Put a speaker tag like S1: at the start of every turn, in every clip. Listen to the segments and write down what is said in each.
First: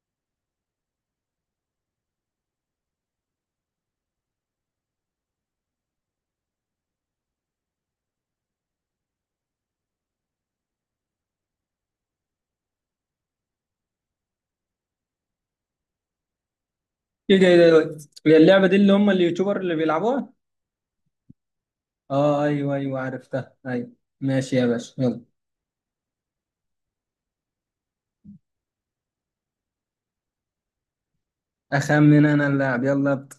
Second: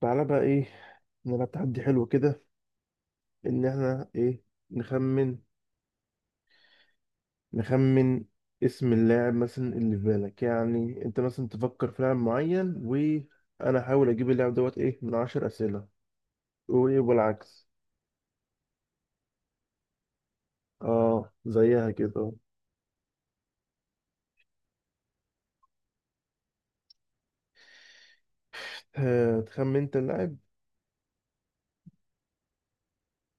S1: تعالى بقى ايه، نلعب تحدي حلو كده، ان احنا ايه، نخمن نخمن اسم اللاعب مثلا اللي في بالك، يعني انت مثلا تفكر في لاعب معين وانا احاول اجيب اللاعب دوت ايه من عشر اسئلة، وايه
S2: ايه ده ايه ده
S1: والعكس.
S2: إيه ده؟ هي اللعبة دي اللي هم اليوتيوبر اللي بيلعبوها؟
S1: اه زيها كده.
S2: اه، ايوه ايوه عرفتها. ايوه. ماشي يا باشا، يلا.
S1: تخمن انت اللاعب.
S2: اخمن انا اللاعب، يلا ابدا.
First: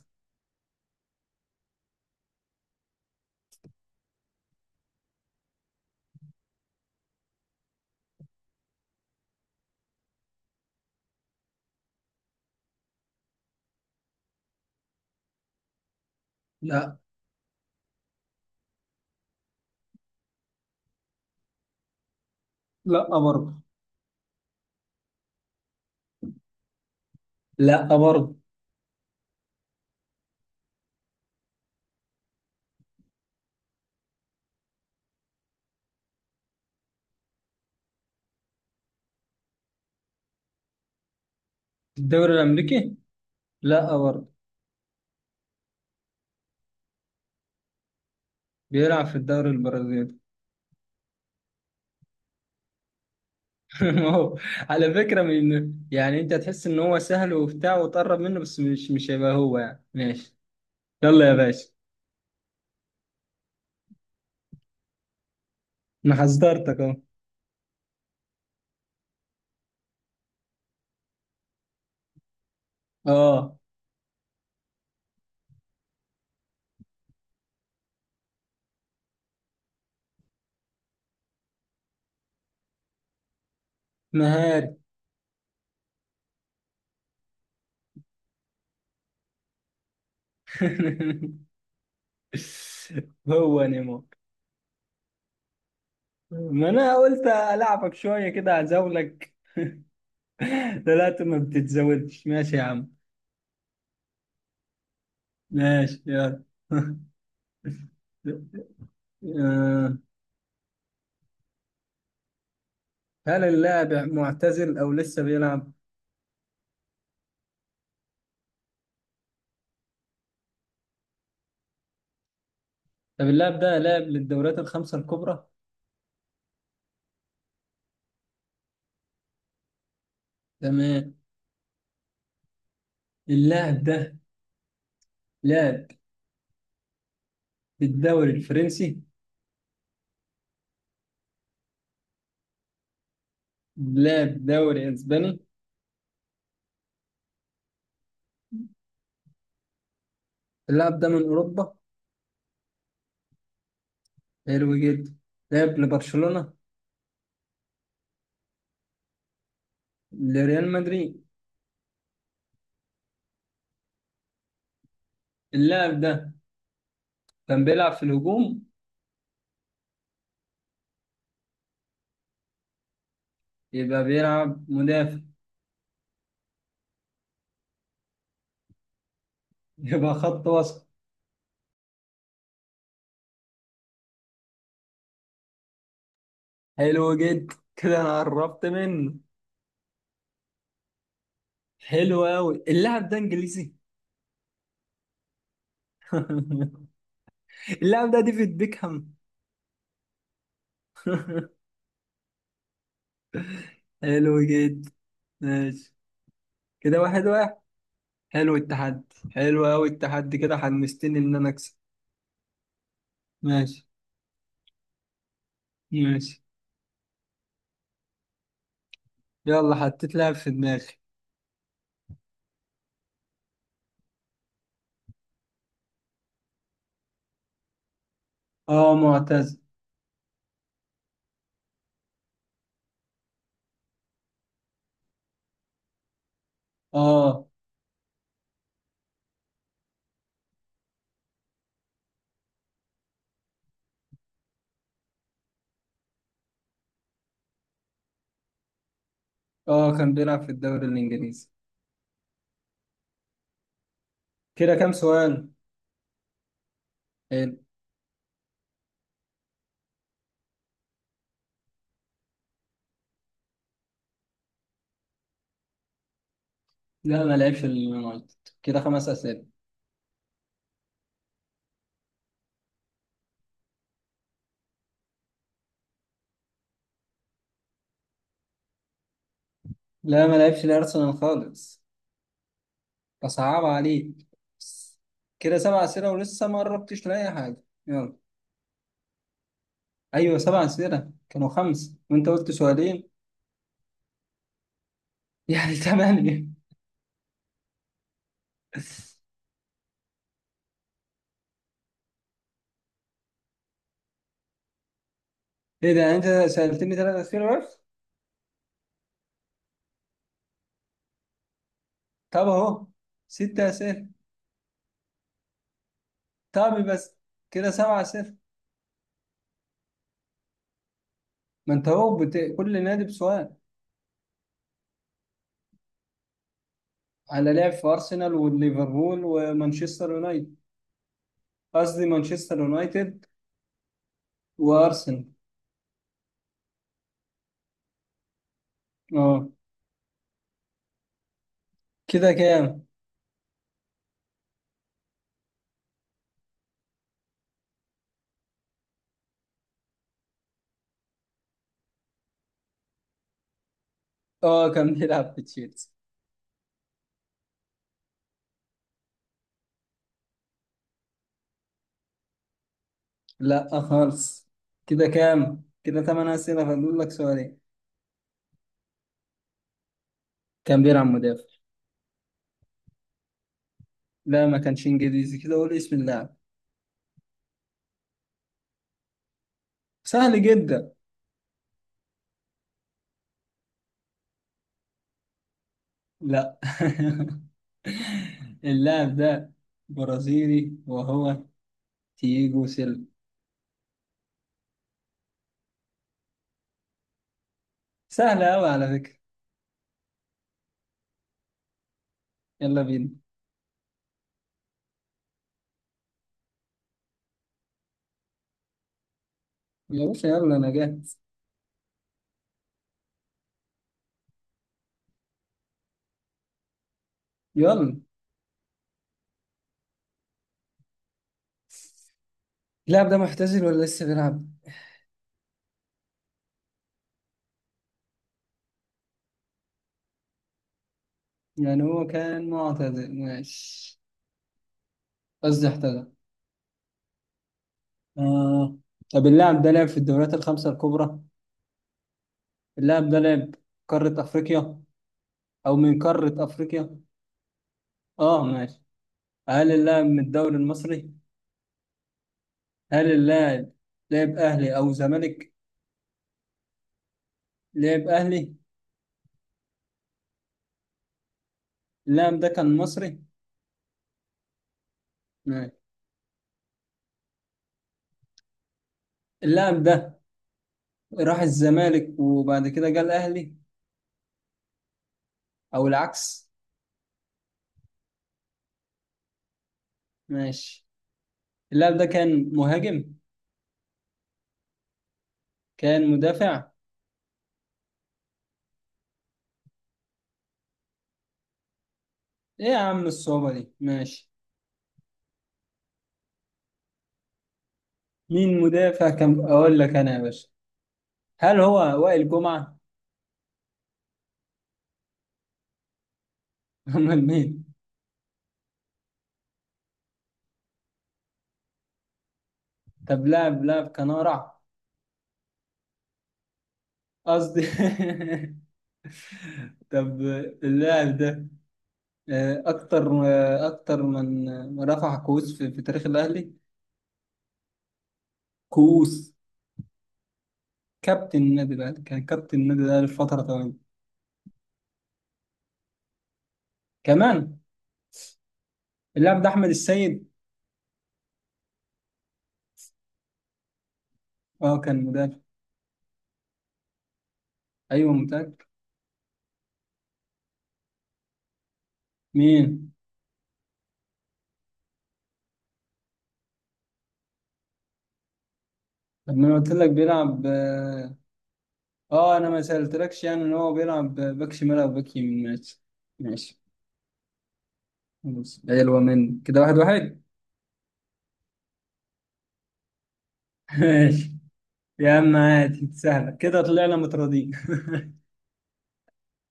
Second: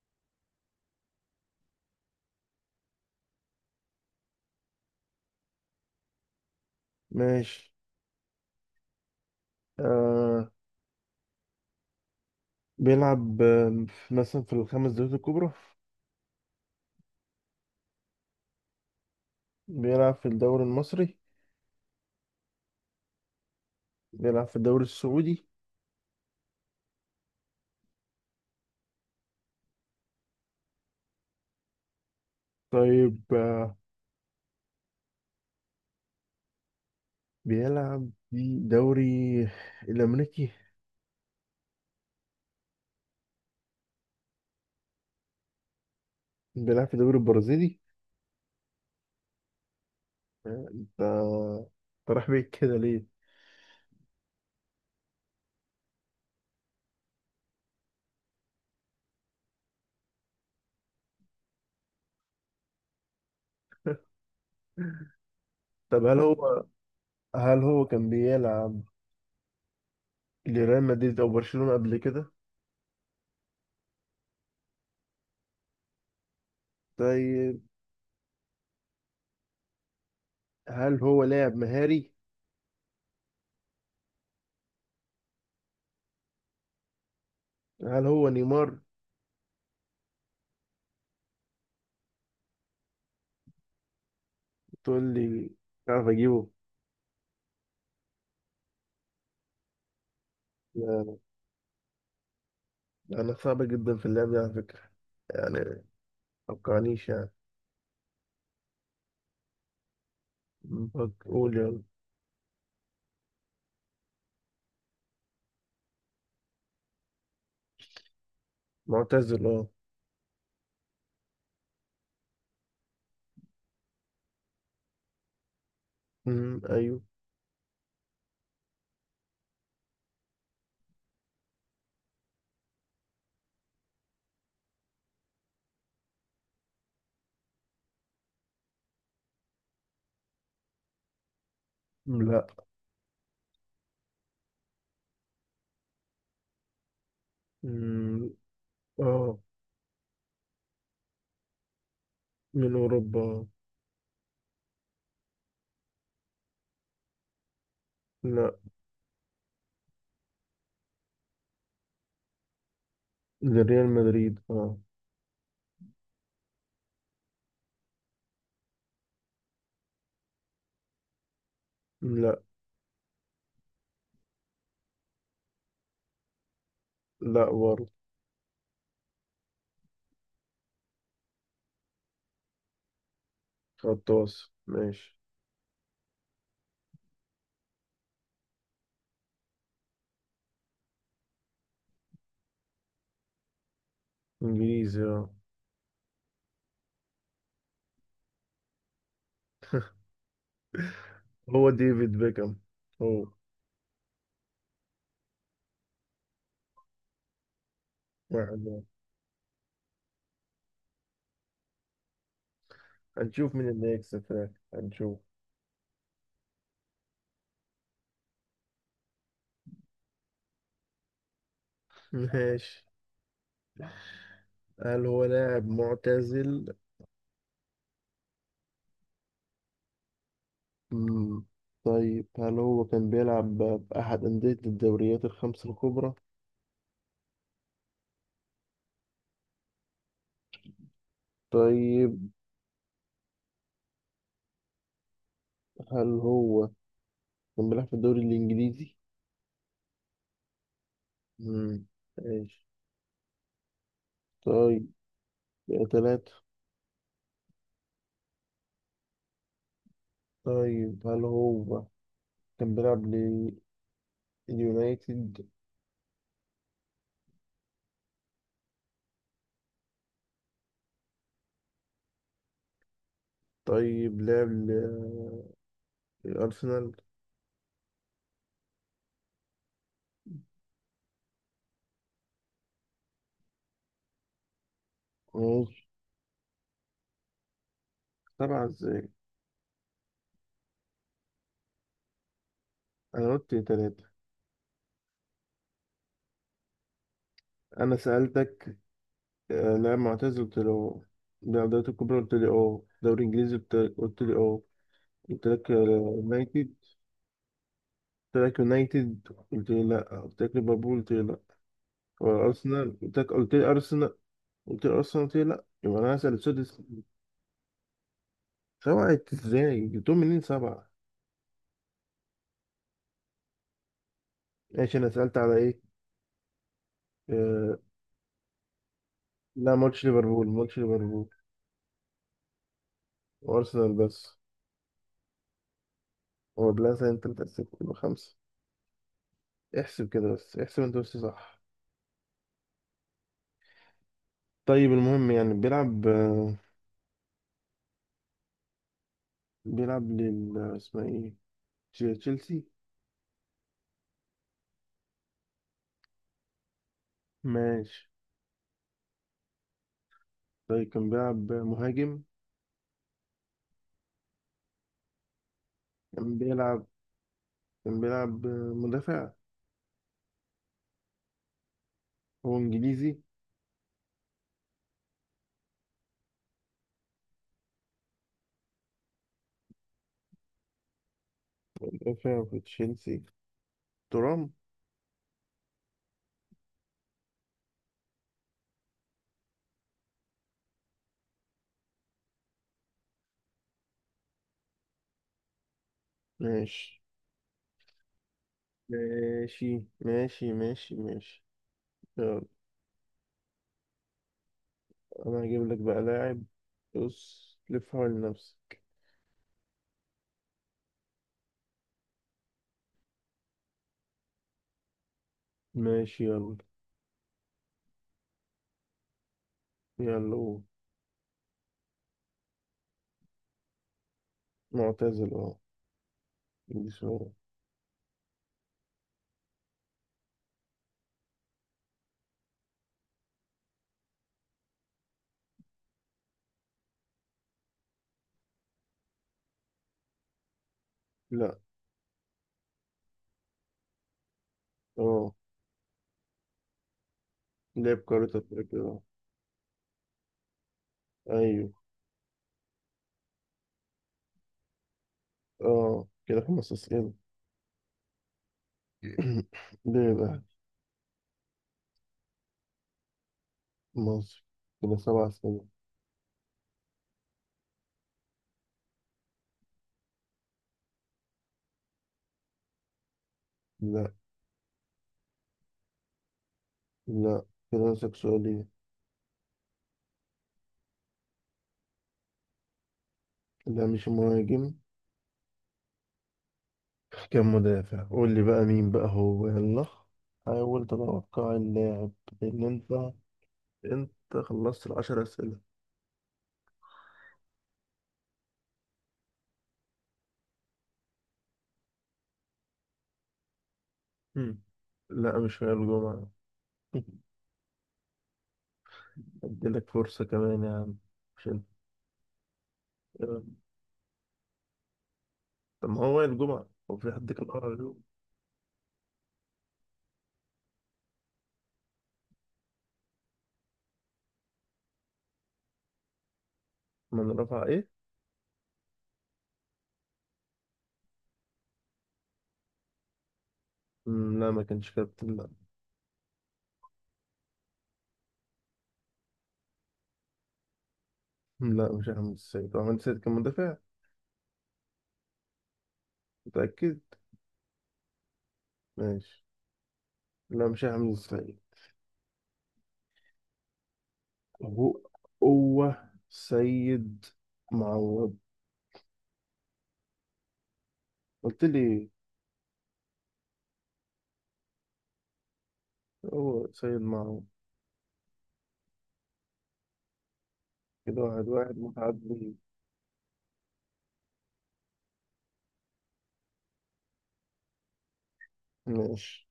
S1: ماشي. آه بيلعب مثلا في الخمس دوريات الكبرى.
S2: لا.
S1: بيلعب في الدوري المصري.
S2: لا برضه.
S1: بيلعب في الدوري السعودي.
S2: لا برضه.
S1: طيب بيلعب في الدوري الأمريكي.
S2: الدوري الامريكي؟ لا برضه.
S1: بيلعب في الدوري البرازيلي.
S2: بيلعب في الدوري البرازيلي.
S1: انت رايح بعيد كده ليه؟
S2: هو على فكرة، من يعني انت تحس ان هو سهل وبتاع وتقرب منه، بس مش هيبقى هو، يعني ماشي. يلا يا باشا.
S1: طب
S2: انا
S1: هل هو
S2: حذرتك اهو.
S1: هل هو كان بيلعب لريال مدريد أو برشلونة قبل كده؟
S2: اه،
S1: طيب، هل هو لاعب مهاري؟
S2: مهاري.
S1: هل هو نيمار؟
S2: هو نيمو.
S1: تقول لي عارف أجيبه.
S2: ما انا قلت العبك شويه كده اعزولك.
S1: لا،
S2: طلعت ما بتتزودش، ماشي يا عم.
S1: أنا صعب جدا في اللعب ده على فكرة، يعني
S2: ماشي. يلا.
S1: متوقعنيش يعني.
S2: آه،
S1: قول يلا.
S2: هل اللاعب معتزل او لسه بيلعب؟
S1: معتزل اه.
S2: طب اللاعب ده لاعب للدوريات الخمسه الكبرى.
S1: أمم، أيوه.
S2: تمام. اللاعب ده لاعب للدوري الفرنسي.
S1: أمم، لا.
S2: لاعب دوري اسباني.
S1: أمم، اه.
S2: اللاعب ده من اوروبا.
S1: من أوروبا.
S2: حلو جدا. لاعب لبرشلونه.
S1: لا.
S2: لريال مدريد.
S1: لريال مدريد اه.
S2: اللاعب ده كان بيلعب في الهجوم.
S1: لا.
S2: يبقى بيلعب مدافع.
S1: لا برضه.
S2: يبقى خط وسط.
S1: غطاس. ماشي.
S2: حلو جدا، كده انا قربت منه. حلو قوي. اللاعب ده انجليزي.
S1: انجليزي اه.
S2: اللاعب ده ديفيد بيكهام.
S1: هو ديفيد بيكهام. هو
S2: حلو جدا. ماشي. كده واحد واحد. حلو
S1: واحد واحد.
S2: التحدي. حلو قوي التحدي، كده حمستني ان انا اكسب.
S1: هنشوف مين
S2: ماشي.
S1: اللي هيكسب في الآخر، هنشوف.
S2: ماشي. يلا، حطيت لاعب في دماغي.
S1: ماشي. هل هو لاعب معتزل؟
S2: اه، معتز.
S1: مم. طيب، هل هو كان بيلعب بأحد أندية الدوريات الخمس الكبرى؟
S2: اه.
S1: طيب، هل هو كان بيلعب في الدوري الإنجليزي؟
S2: اه، كان بيلعب في الدوري الانجليزي.
S1: مم. ماشي.
S2: كده
S1: طيب.
S2: كام سؤال؟
S1: ثلاثة.
S2: حلو.
S1: طيب، هل هو كان بيلعب اليونايتد.
S2: لا، ما لعبش اليونايتد. كده خمس اسئله.
S1: طيب لعب الأرسنال.
S2: لا، ما لعبش الارسنال خالص. أصعب عليك. كده سبع
S1: ماشي.
S2: أسئلة ولسه ما قربتش لأي حاجة. يلا.
S1: سبعة ازاي؟
S2: أيوة، سبع أسئلة. كانوا خمس وأنت قلت سؤالين،
S1: أنا قلت تلاتة.
S2: يعني تمانية.
S1: أنا سألتك لاعب معتزل، قلت لي اه. لاعب دوري الكبرى قلت لي اه. دوري إنجليزي قلت لي اه. قلت لك
S2: إيه ده؟ أنت
S1: يونايتد.
S2: سألتني ثلاث أسئلة بس.
S1: قلت لك يونايتد، قلت لي لأ. قلت لك ليفربول، قلت لي لأ.
S2: طب أهو
S1: أرسنال قلت لك، قلت
S2: ست
S1: لي
S2: أسئلة.
S1: أرسنال. قلت لي أرسنال، قلت لي لأ، يبقى أنا هسأل السادس.
S2: طب بس، كده سبع أسئلة.
S1: سبعة ازاي؟ جبتهم منين سبعة؟
S2: ما أنت أهو كل نادي بسؤال.
S1: ماشي. أنا سألت على إيه؟
S2: على لعب
S1: آه،
S2: في أرسنال وليفربول
S1: لا، ما قلتش
S2: ومانشستر
S1: ليفربول،
S2: يونايتد.
S1: ما قلتش ليفربول
S2: قصدي مانشستر يونايتد
S1: وارسنال بس.
S2: وأرسنال.
S1: هو بلازا انت متأسف، يبقى خمسة.
S2: أه.
S1: احسب كده بس، احسب انت بس صح.
S2: كده كام؟
S1: طيب المهم، يعني بيلعب بيلعب لل اسمها ايه، تشيلسي.
S2: أه، كان بيلعب في تشيلسي.
S1: ماشي. طيب، كان بيلعب مهاجم.
S2: لا خالص. كده كام؟ كده ثمان
S1: كان
S2: أسئلة،
S1: بيلعب
S2: فاضل لك سؤالين.
S1: كان بيلعب مدافع.
S2: كان بيلعب مدافع.
S1: هو انجليزي.
S2: لا، ما كانش إنجليزي، كده قول اسم اللاعب. سهل جدا.
S1: مدافع في تشيلسي، ترام.
S2: لا. اللاعب ده برازيلي وهو تييجو سيلفا.
S1: ماشي
S2: سهل أوي على فكرة.
S1: ماشي ماشي ماشي. ماشي يلا.
S2: يلا بينا.
S1: انا هجيب لك بقى لاعب، بص لف حوالين نفسك.
S2: يا باشا، يلا أنا جاهز.
S1: ماشي يلا.
S2: يلا.
S1: يلا. هو
S2: اللاعب ده معتزل ولا لسه بيلعب؟
S1: معتزل اه. بسم-
S2: يعني هو كان معتزل، ماشي. قصدي اعتزل. آه. طب اللاعب ده لعب في الدوريات الخمسة الكبرى.
S1: لا.
S2: اللاعب ده لعب قارة أفريقيا،
S1: اه
S2: أو من قارة أفريقيا؟
S1: لعب كرة
S2: آه،
S1: أفريقيا
S2: ماشي.
S1: اه.
S2: هل اللاعب من الدوري المصري؟
S1: أيوه.
S2: هل اللاعب لعب أهلي أو زمالك؟
S1: اه، كده خمس أسئلة.
S2: لعب أهلي؟
S1: لعب أهلي.
S2: اللاعب ده كان مصري؟
S1: مصر. كده سبع أسئلة.
S2: ماشي. اللاعب ده راح الزمالك وبعد كده جه الأهلي،
S1: لا.
S2: أو العكس؟
S1: لا. كده ناقصك سؤالين.
S2: ماشي. اللاعب ده كان مهاجم؟
S1: لا، مش مهاجم.
S2: كان مدافع؟
S1: كان مدافع. قول لي بقى مين بقى هو، يلا، حاول تتوقع اللاعب، لأن
S2: إيه يا عم
S1: أنت،
S2: الصعوبة دي؟
S1: أنت
S2: ماشي.
S1: خلصت العشر أسئلة.
S2: مين مدافع كان أقول لك أنا يا باشا؟ هل هو وائل جمعة؟
S1: مم. لا، مش هي الجمعة.
S2: أمال مين؟
S1: أديلك فرصة كمان يا عم، مش أنت.
S2: طب لاعب كان أقرع؟
S1: طب ما هو وائل الجمعة، هو في حد كان
S2: قصدي.
S1: أقرب له؟
S2: طب اللاعب ده، اكتر من رفع كؤوس في تاريخ الاهلي.
S1: من رفع ايه؟
S2: كؤوس. كابتن النادي الاهلي، كان كابتن النادي الاهلي في فتره طويله.
S1: مم، لا، ما كانش كابتن لا.
S2: كمان. اللاعب ده احمد السيد.
S1: مم، لا، مش احمد السيد، هو احمد السيد كان مدافع.
S2: اه، كان مدافع.
S1: متأكد.
S2: ايوه متاكد.
S1: ماشي. لا مش احمد السيد.
S2: مين؟
S1: هو، هو سيد معوض.
S2: طب ما انا قلت لك بيلعب، اه.
S1: قلت لي.
S2: انا ما سالتلكش يعني ان هو بيلعب باك شمال او باك يمين، ماشي. ماشي.
S1: هو سيد معوض.
S2: خلاص، حلوه مني. كده واحد واحد.
S1: كده واحد واحد متعدي.
S2: ماشي يا عم، عادي سهله، كده طلعنا متراضيين.
S1: ماشي.